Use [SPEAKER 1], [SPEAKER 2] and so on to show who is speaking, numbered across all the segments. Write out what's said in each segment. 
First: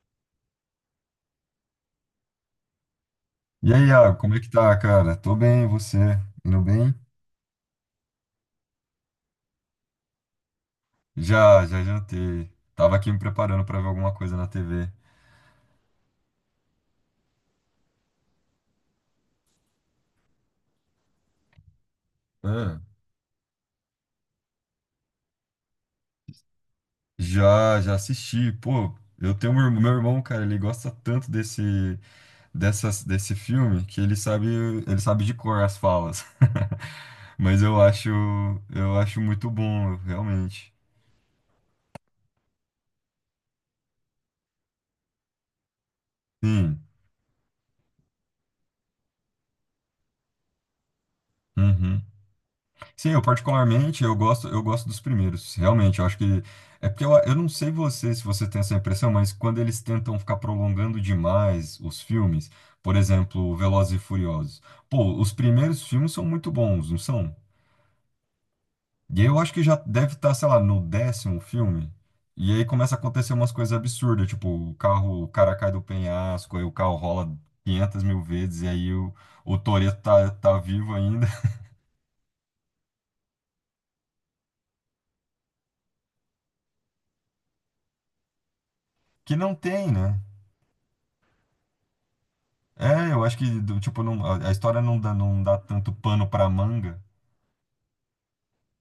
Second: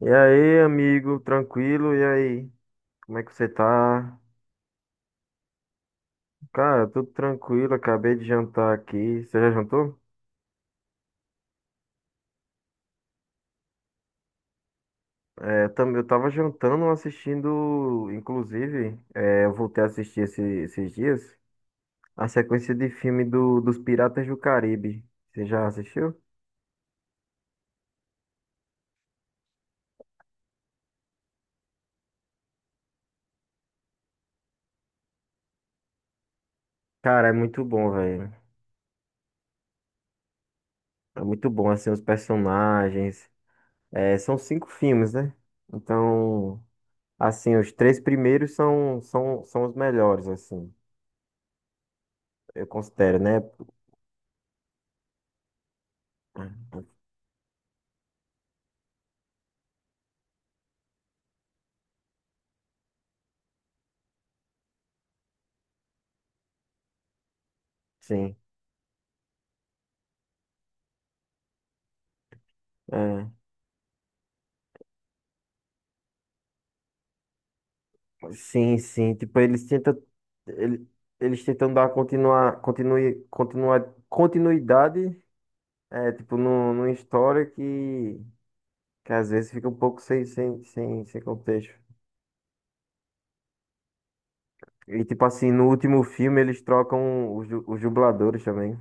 [SPEAKER 1] E aí, amigo, tranquilo? E aí, como é que você
[SPEAKER 2] E aí,
[SPEAKER 1] tá?
[SPEAKER 2] Iago, como é que tá, cara? Tô bem, e você? Indo
[SPEAKER 1] Cara,
[SPEAKER 2] bem?
[SPEAKER 1] tudo tranquilo, acabei de jantar aqui. Você já jantou?
[SPEAKER 2] Já jantei. Tava aqui me preparando pra ver alguma coisa na TV.
[SPEAKER 1] É, eu também, eu tava jantando, assistindo, inclusive, eu voltei a assistir esses dias, a sequência
[SPEAKER 2] Ah,
[SPEAKER 1] de filme dos Piratas do Caribe. Você já assistiu?
[SPEAKER 2] já assisti. Pô, eu tenho um irmão, meu irmão, cara, ele gosta tanto desse filme que ele sabe de cor as falas.
[SPEAKER 1] Cara, é
[SPEAKER 2] Mas
[SPEAKER 1] muito bom, velho.
[SPEAKER 2] eu acho muito bom, realmente.
[SPEAKER 1] É muito bom, assim, os personagens. É, são cinco filmes, né? Então,
[SPEAKER 2] Sim.
[SPEAKER 1] assim, os três primeiros são os melhores, assim,
[SPEAKER 2] Uhum.
[SPEAKER 1] eu
[SPEAKER 2] Sim,
[SPEAKER 1] considero,
[SPEAKER 2] eu
[SPEAKER 1] né?
[SPEAKER 2] particularmente, eu gosto dos primeiros, realmente, eu acho que, é porque eu não sei você, se você tem essa impressão, mas quando eles tentam ficar prolongando demais os filmes, por exemplo, Velozes e Furiosos, pô, os primeiros filmes são muito bons, não são?
[SPEAKER 1] Sim,
[SPEAKER 2] E aí eu acho que já deve estar, sei lá, no décimo filme, e aí começa a
[SPEAKER 1] é.
[SPEAKER 2] acontecer umas coisas absurdas, tipo, o carro, o cara cai do penhasco, aí o carro rola 500 mil vezes, e
[SPEAKER 1] Sim,
[SPEAKER 2] aí o,
[SPEAKER 1] sim. Tipo,
[SPEAKER 2] o
[SPEAKER 1] eles tentam,
[SPEAKER 2] Toretto tá
[SPEAKER 1] ele-
[SPEAKER 2] vivo ainda,
[SPEAKER 1] eles tentam dar continuidade, é, tipo, no, numa história que às
[SPEAKER 2] que
[SPEAKER 1] vezes
[SPEAKER 2] não
[SPEAKER 1] fica um
[SPEAKER 2] tem,
[SPEAKER 1] pouco
[SPEAKER 2] né?
[SPEAKER 1] sem contexto.
[SPEAKER 2] É, eu acho que, do- tipo, não, a história não
[SPEAKER 1] E,
[SPEAKER 2] dá,
[SPEAKER 1] tipo assim, no
[SPEAKER 2] tanto
[SPEAKER 1] último
[SPEAKER 2] pano
[SPEAKER 1] filme
[SPEAKER 2] pra
[SPEAKER 1] eles
[SPEAKER 2] manga.
[SPEAKER 1] trocam os dubladores também.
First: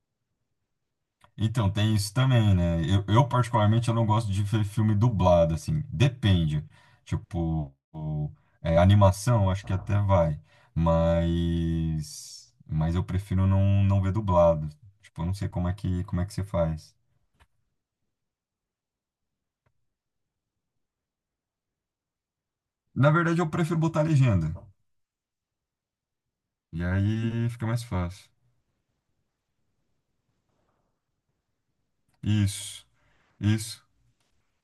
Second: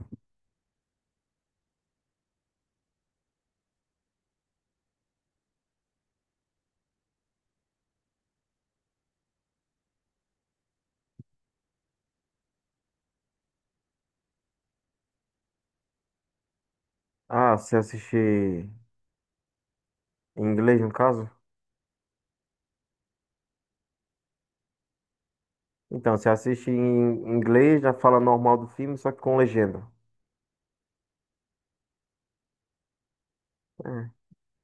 [SPEAKER 2] Então, tem isso também, né? Particularmente, eu não gosto de ver filme dublado, assim. Depende. Tipo, o- É, animação, acho que até vai. Mas eu prefiro não ver dublado. Tipo, eu não sei como é que você faz.
[SPEAKER 1] Ah, você assiste em inglês, no caso?
[SPEAKER 2] Na verdade, eu prefiro botar legenda.
[SPEAKER 1] Então, você assiste
[SPEAKER 2] E
[SPEAKER 1] em
[SPEAKER 2] aí fica
[SPEAKER 1] inglês,
[SPEAKER 2] mais
[SPEAKER 1] já fala
[SPEAKER 2] fácil.
[SPEAKER 1] normal do filme, só que com legenda.
[SPEAKER 2] Isso, isso.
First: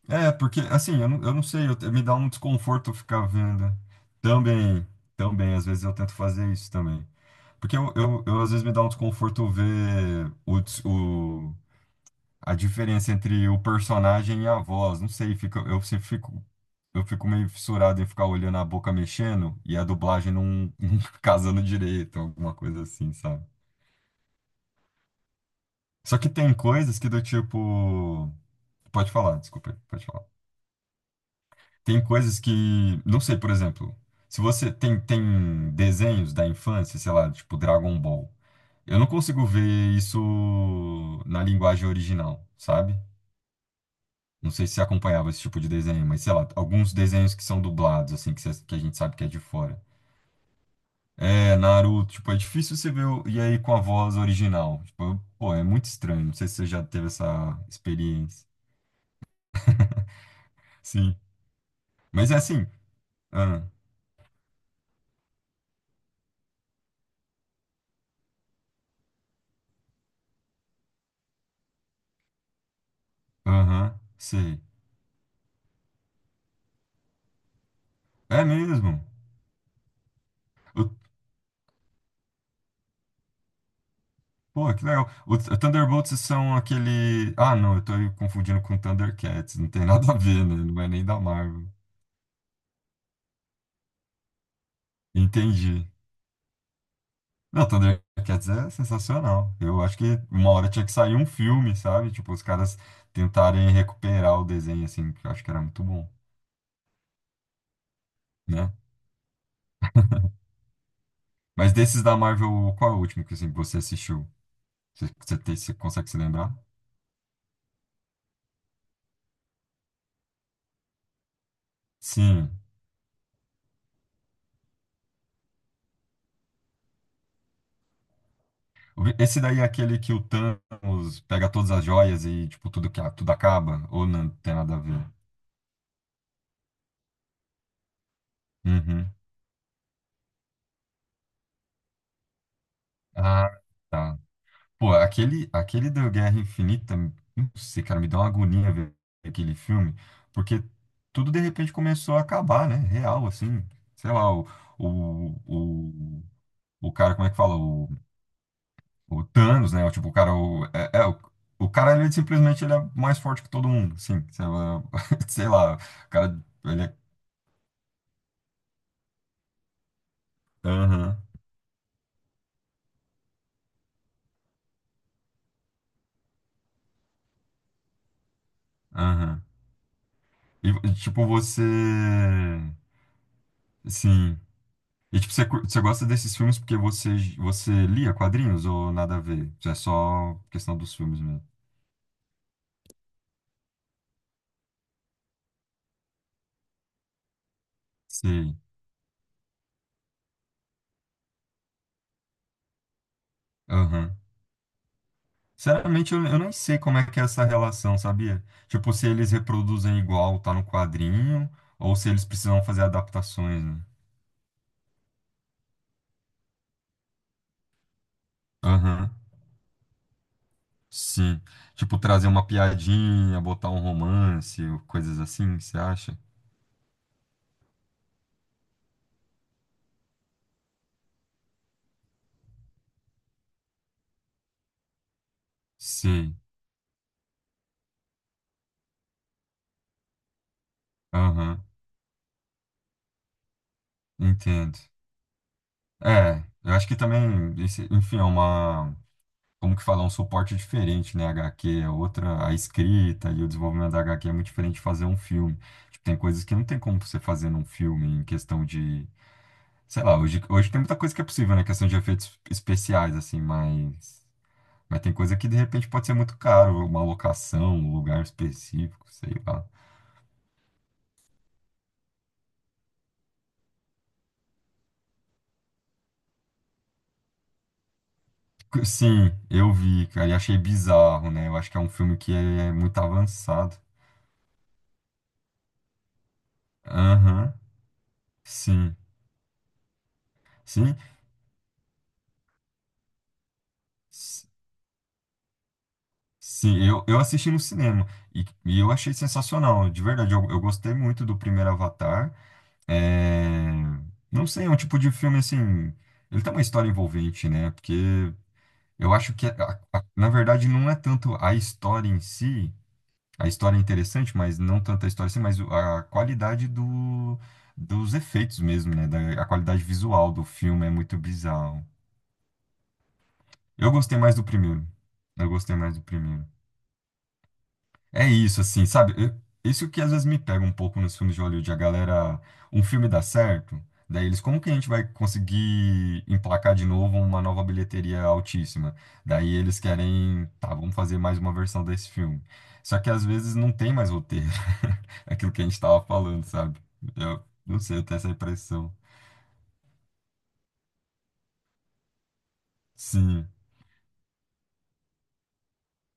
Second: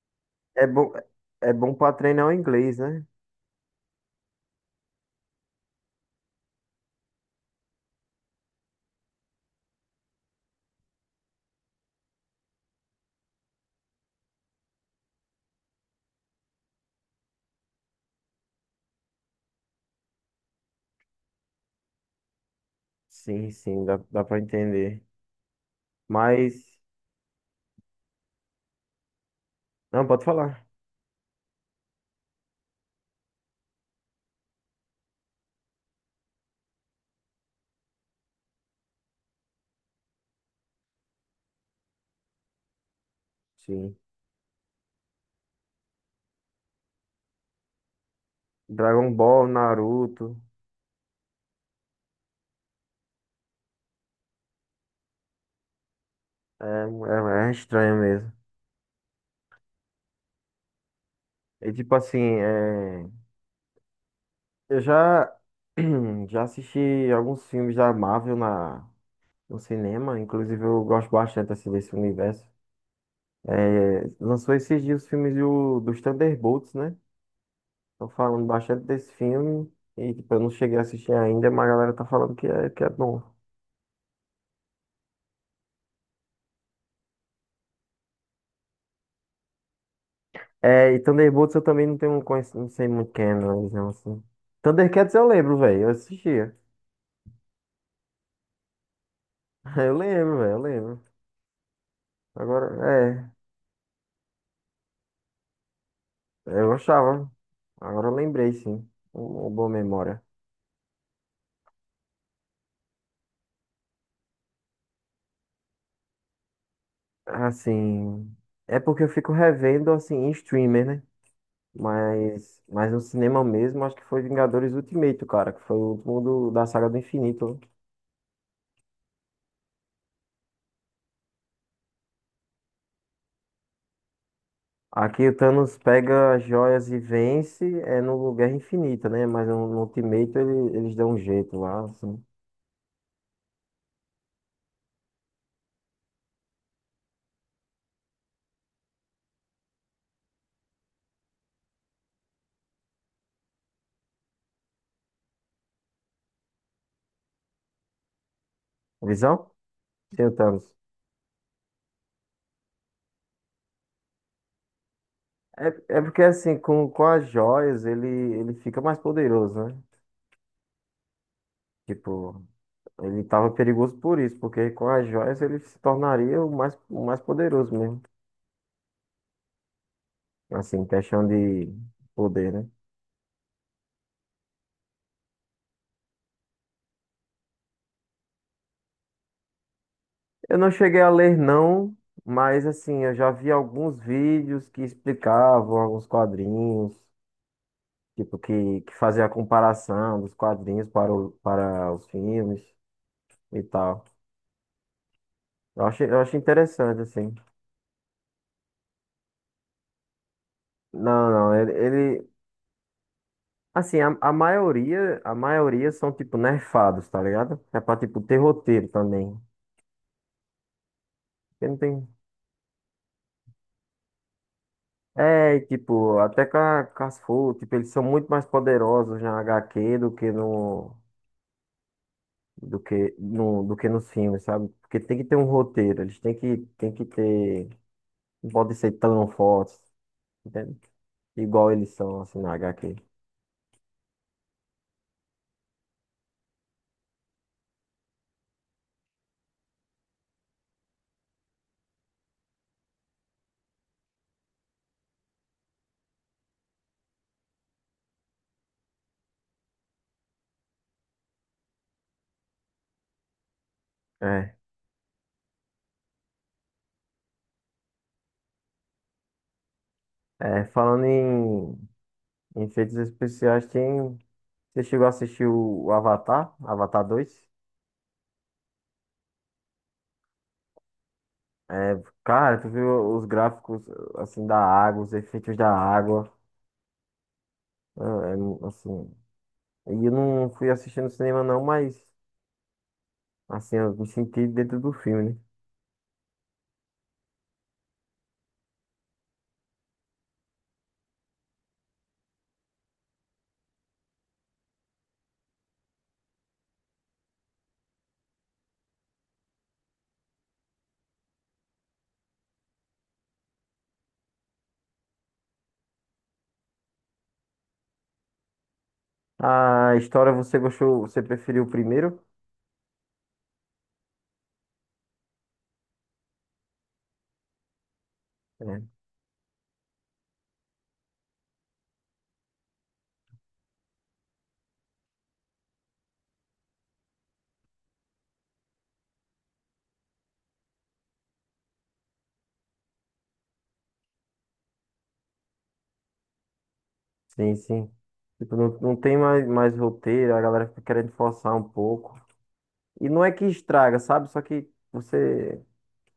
[SPEAKER 2] É, porque
[SPEAKER 1] É,
[SPEAKER 2] assim, eu não
[SPEAKER 1] é
[SPEAKER 2] sei,
[SPEAKER 1] bom
[SPEAKER 2] eu,
[SPEAKER 1] pra
[SPEAKER 2] me dá
[SPEAKER 1] treinar
[SPEAKER 2] um
[SPEAKER 1] o inglês,
[SPEAKER 2] desconforto
[SPEAKER 1] né?
[SPEAKER 2] ficar vendo. Também, também, às vezes eu tento fazer isso também. Porque eu, às vezes me dá um desconforto ver o, a diferença entre o personagem e a voz. Não sei, fica, eu fico meio fissurado em ficar olhando a boca mexendo e a dublagem não, não casando direito, alguma coisa assim, sabe?
[SPEAKER 1] Sim, sim, dá pra entender.
[SPEAKER 2] Só que tem
[SPEAKER 1] Mas.
[SPEAKER 2] coisas que do tipo. Pode falar, desculpa, aí,
[SPEAKER 1] Não,
[SPEAKER 2] pode
[SPEAKER 1] pode
[SPEAKER 2] falar.
[SPEAKER 1] falar.
[SPEAKER 2] Tem coisas que, não sei, por exemplo, se você tem desenhos da infância, sei lá, tipo Dragon Ball, eu não consigo ver isso na linguagem original, sabe?
[SPEAKER 1] Sim.
[SPEAKER 2] Não sei se você acompanhava esse tipo de desenho, mas sei lá, alguns desenhos que são dublados, assim, que a gente
[SPEAKER 1] Dragon
[SPEAKER 2] sabe que é de
[SPEAKER 1] Ball,
[SPEAKER 2] fora.
[SPEAKER 1] Naruto.
[SPEAKER 2] É, Naruto, tipo, é difícil você e aí com a voz original. Tipo, pô, é muito estranho. Não sei se você já teve
[SPEAKER 1] É
[SPEAKER 2] essa
[SPEAKER 1] estranho mesmo.
[SPEAKER 2] experiência. Sim.
[SPEAKER 1] E tipo assim,
[SPEAKER 2] Mas é assim.
[SPEAKER 1] é,
[SPEAKER 2] Ah,
[SPEAKER 1] eu já, já assisti alguns filmes da Marvel no cinema. Inclusive, eu gosto bastante assim, desse universo.
[SPEAKER 2] aham,
[SPEAKER 1] É, lançou
[SPEAKER 2] sei.
[SPEAKER 1] esses dias os filmes dos Thunderbolts, né? Estão
[SPEAKER 2] É
[SPEAKER 1] falando bastante
[SPEAKER 2] mesmo.
[SPEAKER 1] desse filme. E tipo, eu não cheguei a
[SPEAKER 2] Eu...
[SPEAKER 1] assistir ainda, mas a galera tá falando que é bom.
[SPEAKER 2] Pô, que legal. Thunderbolts são aquele. Ah, não, eu tô confundindo com Thundercats. Não tem nada a ver, né? Não é
[SPEAKER 1] É, e
[SPEAKER 2] nem da
[SPEAKER 1] Thunderbolts eu
[SPEAKER 2] Marvel.
[SPEAKER 1] também não tenho um não sei muito quem é, não, eles não, assim. Thundercats eu lembro, velho,
[SPEAKER 2] Entendi.
[SPEAKER 1] eu assistia.
[SPEAKER 2] Não, Thundercats é sensacional. Eu
[SPEAKER 1] Eu
[SPEAKER 2] acho que
[SPEAKER 1] lembro,
[SPEAKER 2] uma
[SPEAKER 1] velho, eu
[SPEAKER 2] hora tinha que
[SPEAKER 1] lembro.
[SPEAKER 2] sair um filme, sabe? Tipo, os
[SPEAKER 1] Agora,
[SPEAKER 2] caras
[SPEAKER 1] é,
[SPEAKER 2] tentarem recuperar o desenho, assim, que eu acho que era muito bom,
[SPEAKER 1] eu gostava. Agora eu lembrei,
[SPEAKER 2] né?
[SPEAKER 1] sim. Uma boa memória.
[SPEAKER 2] Mas desses da Marvel, qual é o último que assim, você assistiu? Você consegue se lembrar?
[SPEAKER 1] Assim, é porque eu fico revendo, assim, em streamer, né?
[SPEAKER 2] Sim.
[SPEAKER 1] Mas no cinema mesmo, acho que foi Vingadores Ultimato, cara, que foi o último da saga do infinito, né?
[SPEAKER 2] Esse daí é aquele que o Thanos pega todas as joias e, tipo, tudo, tudo acaba? Ou não tem nada a ver?
[SPEAKER 1] Aqui o Thanos pega as joias e vence, é no Guerra Infinita,
[SPEAKER 2] Uhum.
[SPEAKER 1] né? Mas no Ultimato eles dão um jeito lá, assim.
[SPEAKER 2] Ah, tá. Pô, aquele do Guerra Infinita, não sei, cara, me deu uma agonia ver aquele filme, porque tudo de repente começou a acabar, né? Real, assim. Sei lá, o, o, o cara, como é que fala? O
[SPEAKER 1] Visão?
[SPEAKER 2] Thanos, né? O, tipo,
[SPEAKER 1] Sim, o Thanos.
[SPEAKER 2] o cara, ele simplesmente ele é mais forte que todo mundo, sim. Sei lá, sei lá,
[SPEAKER 1] É, é
[SPEAKER 2] o
[SPEAKER 1] porque
[SPEAKER 2] cara,
[SPEAKER 1] assim,
[SPEAKER 2] ele é.
[SPEAKER 1] com as joias ele fica mais poderoso, né?
[SPEAKER 2] Aham,
[SPEAKER 1] Tipo, ele tava perigoso por isso, porque com as joias ele se tornaria o mais poderoso mesmo.
[SPEAKER 2] aham. E,
[SPEAKER 1] Assim,
[SPEAKER 2] tipo,
[SPEAKER 1] questão
[SPEAKER 2] você.
[SPEAKER 1] de poder, né?
[SPEAKER 2] Sim. E tipo, você, você gosta desses filmes porque você, você lia quadrinhos ou nada a ver? É só
[SPEAKER 1] Eu não
[SPEAKER 2] questão dos
[SPEAKER 1] cheguei a
[SPEAKER 2] filmes
[SPEAKER 1] ler,
[SPEAKER 2] mesmo.
[SPEAKER 1] não, mas assim, eu já vi alguns vídeos que explicavam, alguns quadrinhos. Tipo,
[SPEAKER 2] Sei.
[SPEAKER 1] que fazia a comparação dos quadrinhos para, o, para os filmes e tal.
[SPEAKER 2] Aham. Sinceramente,
[SPEAKER 1] Eu
[SPEAKER 2] eu
[SPEAKER 1] achei
[SPEAKER 2] nem sei como
[SPEAKER 1] interessante,
[SPEAKER 2] é que é
[SPEAKER 1] assim.
[SPEAKER 2] essa relação, sabia? Tipo, se eles reproduzem igual tá no
[SPEAKER 1] Não,
[SPEAKER 2] quadrinho,
[SPEAKER 1] não, ele,
[SPEAKER 2] ou se eles
[SPEAKER 1] ele-
[SPEAKER 2] precisam fazer adaptações, né?
[SPEAKER 1] Assim, a maioria são, tipo, nerfados, tá ligado? É pra, tipo, ter roteiro
[SPEAKER 2] Aham.
[SPEAKER 1] também.
[SPEAKER 2] Sim.
[SPEAKER 1] Porque não
[SPEAKER 2] Tipo,
[SPEAKER 1] tem…
[SPEAKER 2] trazer uma piadinha, botar um romance, ou coisas
[SPEAKER 1] É,
[SPEAKER 2] assim,
[SPEAKER 1] e,
[SPEAKER 2] você
[SPEAKER 1] tipo,
[SPEAKER 2] acha?
[SPEAKER 1] até com com as tipo, eles são muito mais poderosos na HQ do que no… Do que, no, do que nos filmes, sabe? Porque tem que ter um roteiro,
[SPEAKER 2] Sei.
[SPEAKER 1] tem que ter. Não pode ser tão forte, entende?
[SPEAKER 2] Aham.
[SPEAKER 1] Igual eles são, assim, na HQ.
[SPEAKER 2] Entendo. É, eu acho que também, esse... enfim, é uma... como que falar, um suporte diferente, né? HQ é outra, a escrita e o desenvolvimento da HQ é muito diferente de fazer um filme. Tipo, tem coisas que não tem como você fazer num filme em questão de, sei lá, hoje tem muita coisa que é possível, né? Questão de efeitos especiais, assim,
[SPEAKER 1] É,
[SPEAKER 2] mas tem coisa que de repente pode ser muito caro, uma locação, um lugar específico, sei lá.
[SPEAKER 1] é, falando em, em efeitos especiais, tem… Você chegou a assistir o Avatar, Avatar dois?
[SPEAKER 2] Sim, eu vi, cara, e achei bizarro, né? Eu acho que é um
[SPEAKER 1] É,
[SPEAKER 2] filme que
[SPEAKER 1] cara, tu
[SPEAKER 2] é muito
[SPEAKER 1] viu os
[SPEAKER 2] avançado.
[SPEAKER 1] gráficos, assim, da água, os efeitos da água,
[SPEAKER 2] Aham,
[SPEAKER 1] é,
[SPEAKER 2] sim,
[SPEAKER 1] assim… E eu não fui
[SPEAKER 2] sim.
[SPEAKER 1] assistindo cinema não, mas, assim, eu me senti dentro do filme, né?
[SPEAKER 2] Sim, eu assisti no cinema e, eu achei sensacional, de verdade. Eu gostei muito do primeiro Avatar. É... Não sei, é um tipo de filme assim. Ele tem uma história envolvente, né? Porque eu acho que, na verdade, não é tanto a história em si, a história é interessante, mas não tanto a história em si, mas a qualidade dos efeitos mesmo, né? Da, a qualidade
[SPEAKER 1] A história,
[SPEAKER 2] visual do
[SPEAKER 1] você
[SPEAKER 2] filme é
[SPEAKER 1] gostou,
[SPEAKER 2] muito
[SPEAKER 1] você preferiu o
[SPEAKER 2] bizarro.
[SPEAKER 1] primeiro?
[SPEAKER 2] Eu gostei mais do primeiro. Eu gostei mais do primeiro. É isso,
[SPEAKER 1] É,
[SPEAKER 2] assim, sabe? Eu... isso que às vezes me pega um pouco nos filmes de Hollywood, a galera, um filme dá certo, daí eles, como que a gente vai conseguir emplacar de novo uma nova bilheteria altíssima? Daí eles querem, tá, vamos fazer mais uma versão desse filme. Só que às vezes não tem mais roteiro, aquilo que a gente tava falando, sabe? Eu
[SPEAKER 1] sim,
[SPEAKER 2] não
[SPEAKER 1] sim.
[SPEAKER 2] sei, eu tenho essa
[SPEAKER 1] Tipo, não,
[SPEAKER 2] impressão.
[SPEAKER 1] não tem mais roteiro, a galera fica querendo forçar um pouco. E não é que
[SPEAKER 2] Sim.
[SPEAKER 1] estraga, sabe? Só que você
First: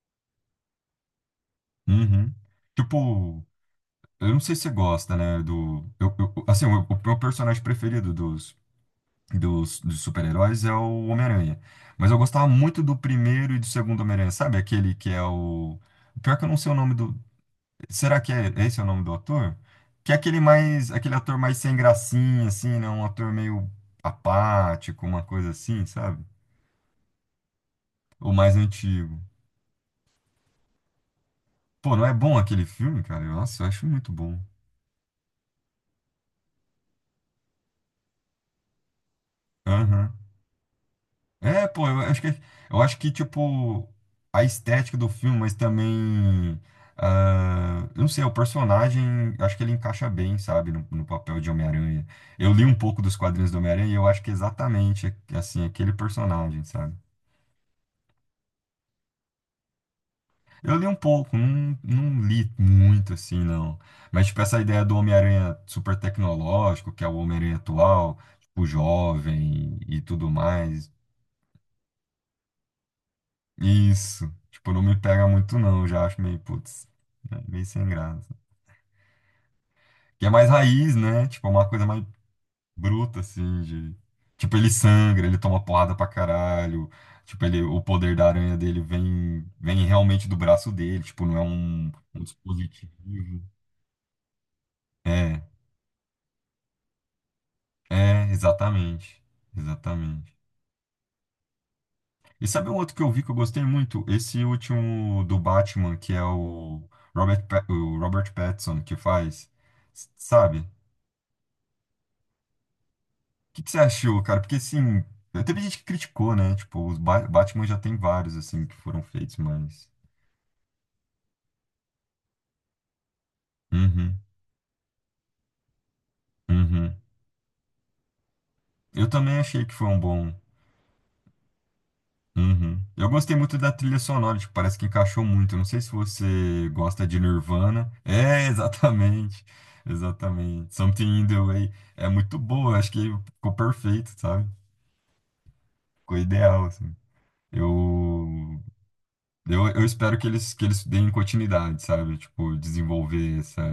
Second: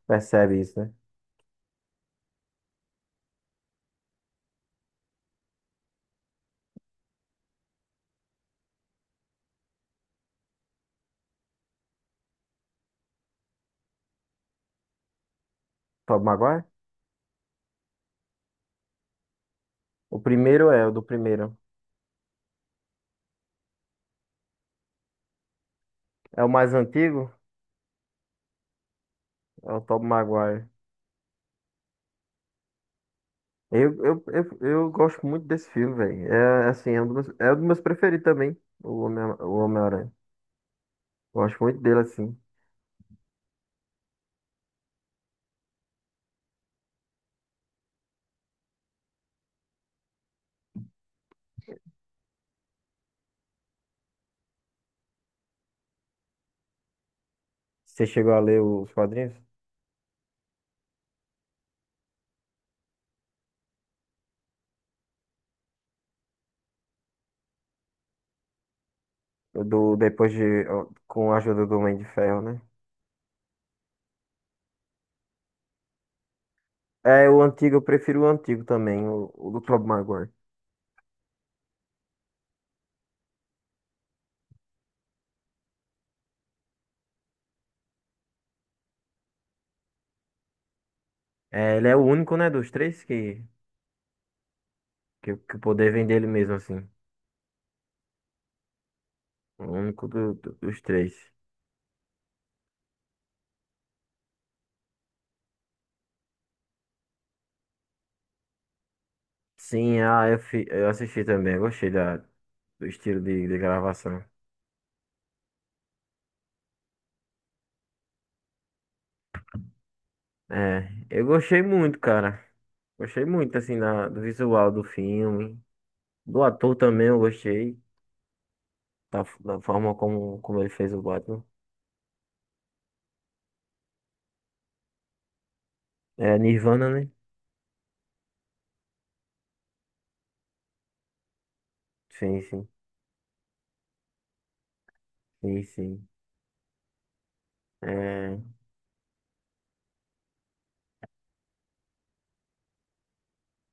[SPEAKER 1] percebe isso, né?
[SPEAKER 2] Uhum. Tipo, eu não sei se você gosta, né, do... assim, o meu personagem preferido dos super-heróis é o Homem-Aranha. Mas eu gostava muito do primeiro e do segundo Homem-Aranha, sabe? Aquele que é o...
[SPEAKER 1] Tobey
[SPEAKER 2] Pior que eu não
[SPEAKER 1] Maguire?
[SPEAKER 2] sei o nome do... Será que é esse é o nome do ator? Que é
[SPEAKER 1] O
[SPEAKER 2] aquele
[SPEAKER 1] primeiro é, o
[SPEAKER 2] mais...
[SPEAKER 1] do
[SPEAKER 2] Aquele ator
[SPEAKER 1] primeiro.
[SPEAKER 2] mais sem gracinha, assim, né? Um ator meio apático, uma coisa assim, sabe?
[SPEAKER 1] É o mais antigo?
[SPEAKER 2] O mais antigo.
[SPEAKER 1] É o Tobey Maguire.
[SPEAKER 2] Pô, não é bom aquele filme, cara? Eu... Nossa, eu acho muito bom.
[SPEAKER 1] Eu gosto muito desse filme, velho. É assim, é um dos meus preferidos também, o Homem-Aranha.
[SPEAKER 2] Aham.
[SPEAKER 1] Gosto
[SPEAKER 2] É,
[SPEAKER 1] muito
[SPEAKER 2] pô,
[SPEAKER 1] dele, assim.
[SPEAKER 2] eu acho que, tipo, a estética do filme, mas também, ah, eu não sei, o personagem, eu acho que ele encaixa bem, sabe, no papel de Homem-Aranha. Eu li um pouco dos quadrinhos do Homem-Aranha e eu acho que é exatamente, assim, aquele personagem, sabe?
[SPEAKER 1] Você chegou a ler os quadrinhos?
[SPEAKER 2] Eu li um pouco, não li muito, assim, não. Mas, tipo, essa ideia do Homem-Aranha super tecnológico, que é o Homem-Aranha atual, tipo, jovem
[SPEAKER 1] Do,
[SPEAKER 2] e tudo
[SPEAKER 1] depois de.
[SPEAKER 2] mais,
[SPEAKER 1] Com a ajuda do Homem de Ferro, né?
[SPEAKER 2] isso. Tipo, não me pega muito, não. Eu já acho meio, putz,
[SPEAKER 1] É, o
[SPEAKER 2] né, meio
[SPEAKER 1] antigo, eu
[SPEAKER 2] sem
[SPEAKER 1] prefiro o
[SPEAKER 2] graça.
[SPEAKER 1] antigo também, o do Tobey
[SPEAKER 2] Que
[SPEAKER 1] Maguire.
[SPEAKER 2] é mais raiz, né? Tipo, é uma coisa mais bruta, assim, de... Tipo, ele sangra, ele toma porrada pra caralho. Tipo, ele, o poder da aranha dele vem, vem realmente do braço dele. Tipo, não é
[SPEAKER 1] É, ele é o
[SPEAKER 2] um
[SPEAKER 1] único, né, dos
[SPEAKER 2] dispositivo.
[SPEAKER 1] três
[SPEAKER 2] É,
[SPEAKER 1] que o poder vem dele mesmo, assim.
[SPEAKER 2] exatamente.
[SPEAKER 1] O único
[SPEAKER 2] Exatamente.
[SPEAKER 1] dos três.
[SPEAKER 2] E sabe um outro que eu vi que eu gostei muito? Esse último do Batman, que é o o Robert Pattinson que faz,
[SPEAKER 1] Sim,
[SPEAKER 2] s-
[SPEAKER 1] ah,
[SPEAKER 2] sabe?
[SPEAKER 1] eu assisti também. Eu gostei da, do estilo de
[SPEAKER 2] Que você achou,
[SPEAKER 1] gravação.
[SPEAKER 2] cara? Porque assim, teve gente que criticou, né? Tipo, Batman já tem vários assim que foram feitos, mas...
[SPEAKER 1] É, eu gostei muito, cara. Gostei muito, assim, da,
[SPEAKER 2] Uhum,
[SPEAKER 1] do visual do filme. Do ator
[SPEAKER 2] uhum.
[SPEAKER 1] também eu gostei.
[SPEAKER 2] Eu
[SPEAKER 1] Da,
[SPEAKER 2] também
[SPEAKER 1] da
[SPEAKER 2] achei que foi
[SPEAKER 1] forma
[SPEAKER 2] um bom...
[SPEAKER 1] como, como ele fez o Batman.
[SPEAKER 2] Uhum. Eu gostei muito da trilha sonora, tipo, parece que encaixou muito. Eu não sei se
[SPEAKER 1] É,
[SPEAKER 2] você
[SPEAKER 1] Nirvana,
[SPEAKER 2] gosta
[SPEAKER 1] né?
[SPEAKER 2] de Nirvana. É, exatamente. Exatamente. Something in the Way. É muito
[SPEAKER 1] Sim, sim.
[SPEAKER 2] boa, eu acho que ficou perfeito, sabe?
[SPEAKER 1] Sim, sim.
[SPEAKER 2] Ficou ideal, assim.
[SPEAKER 1] É,
[SPEAKER 2] Eu... eu espero que eles, deem continuidade, sabe? Tipo, desenvolver essa,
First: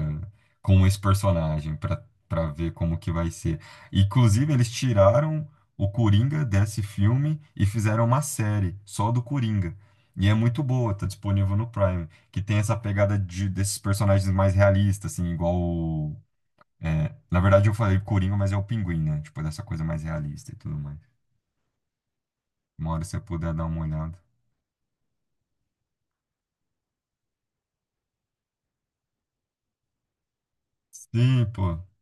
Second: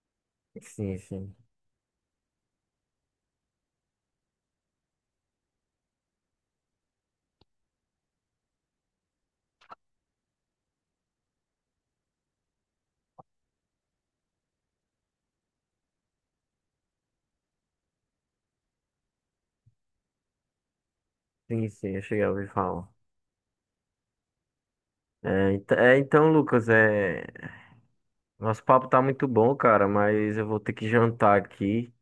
[SPEAKER 2] com
[SPEAKER 1] sim,
[SPEAKER 2] esse
[SPEAKER 1] sim.
[SPEAKER 2] personagem pra para ver como que vai ser. Inclusive, eles tiraram o Coringa desse filme e fizeram uma série só do Coringa. E é muito boa, tá disponível no Prime, que tem essa pegada de, desses personagens mais realistas, assim, igual o, é, na verdade, eu falei Coringa, mas é o Pinguim, né? Tipo, dessa coisa mais realista e tudo mais.
[SPEAKER 1] Sim, sim, eu cheguei a ouvir falar.
[SPEAKER 2] Uma hora se você puder dar uma olhada.
[SPEAKER 1] É, é, então, Lucas, é, nosso papo tá muito bom, cara, mas eu vou ter que jantar
[SPEAKER 2] Sim, pô.
[SPEAKER 1] aqui.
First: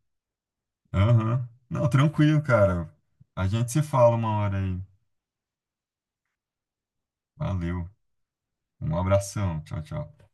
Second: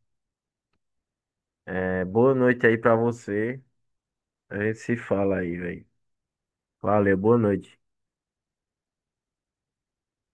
[SPEAKER 2] Aham. Não,
[SPEAKER 1] É, boa
[SPEAKER 2] tranquilo,
[SPEAKER 1] noite aí
[SPEAKER 2] cara.
[SPEAKER 1] pra
[SPEAKER 2] A
[SPEAKER 1] você.
[SPEAKER 2] gente se fala uma
[SPEAKER 1] A
[SPEAKER 2] hora
[SPEAKER 1] gente
[SPEAKER 2] aí.
[SPEAKER 1] se fala aí, velho. Valeu, boa noite.
[SPEAKER 2] Valeu. Um abração. Tchau, tchau.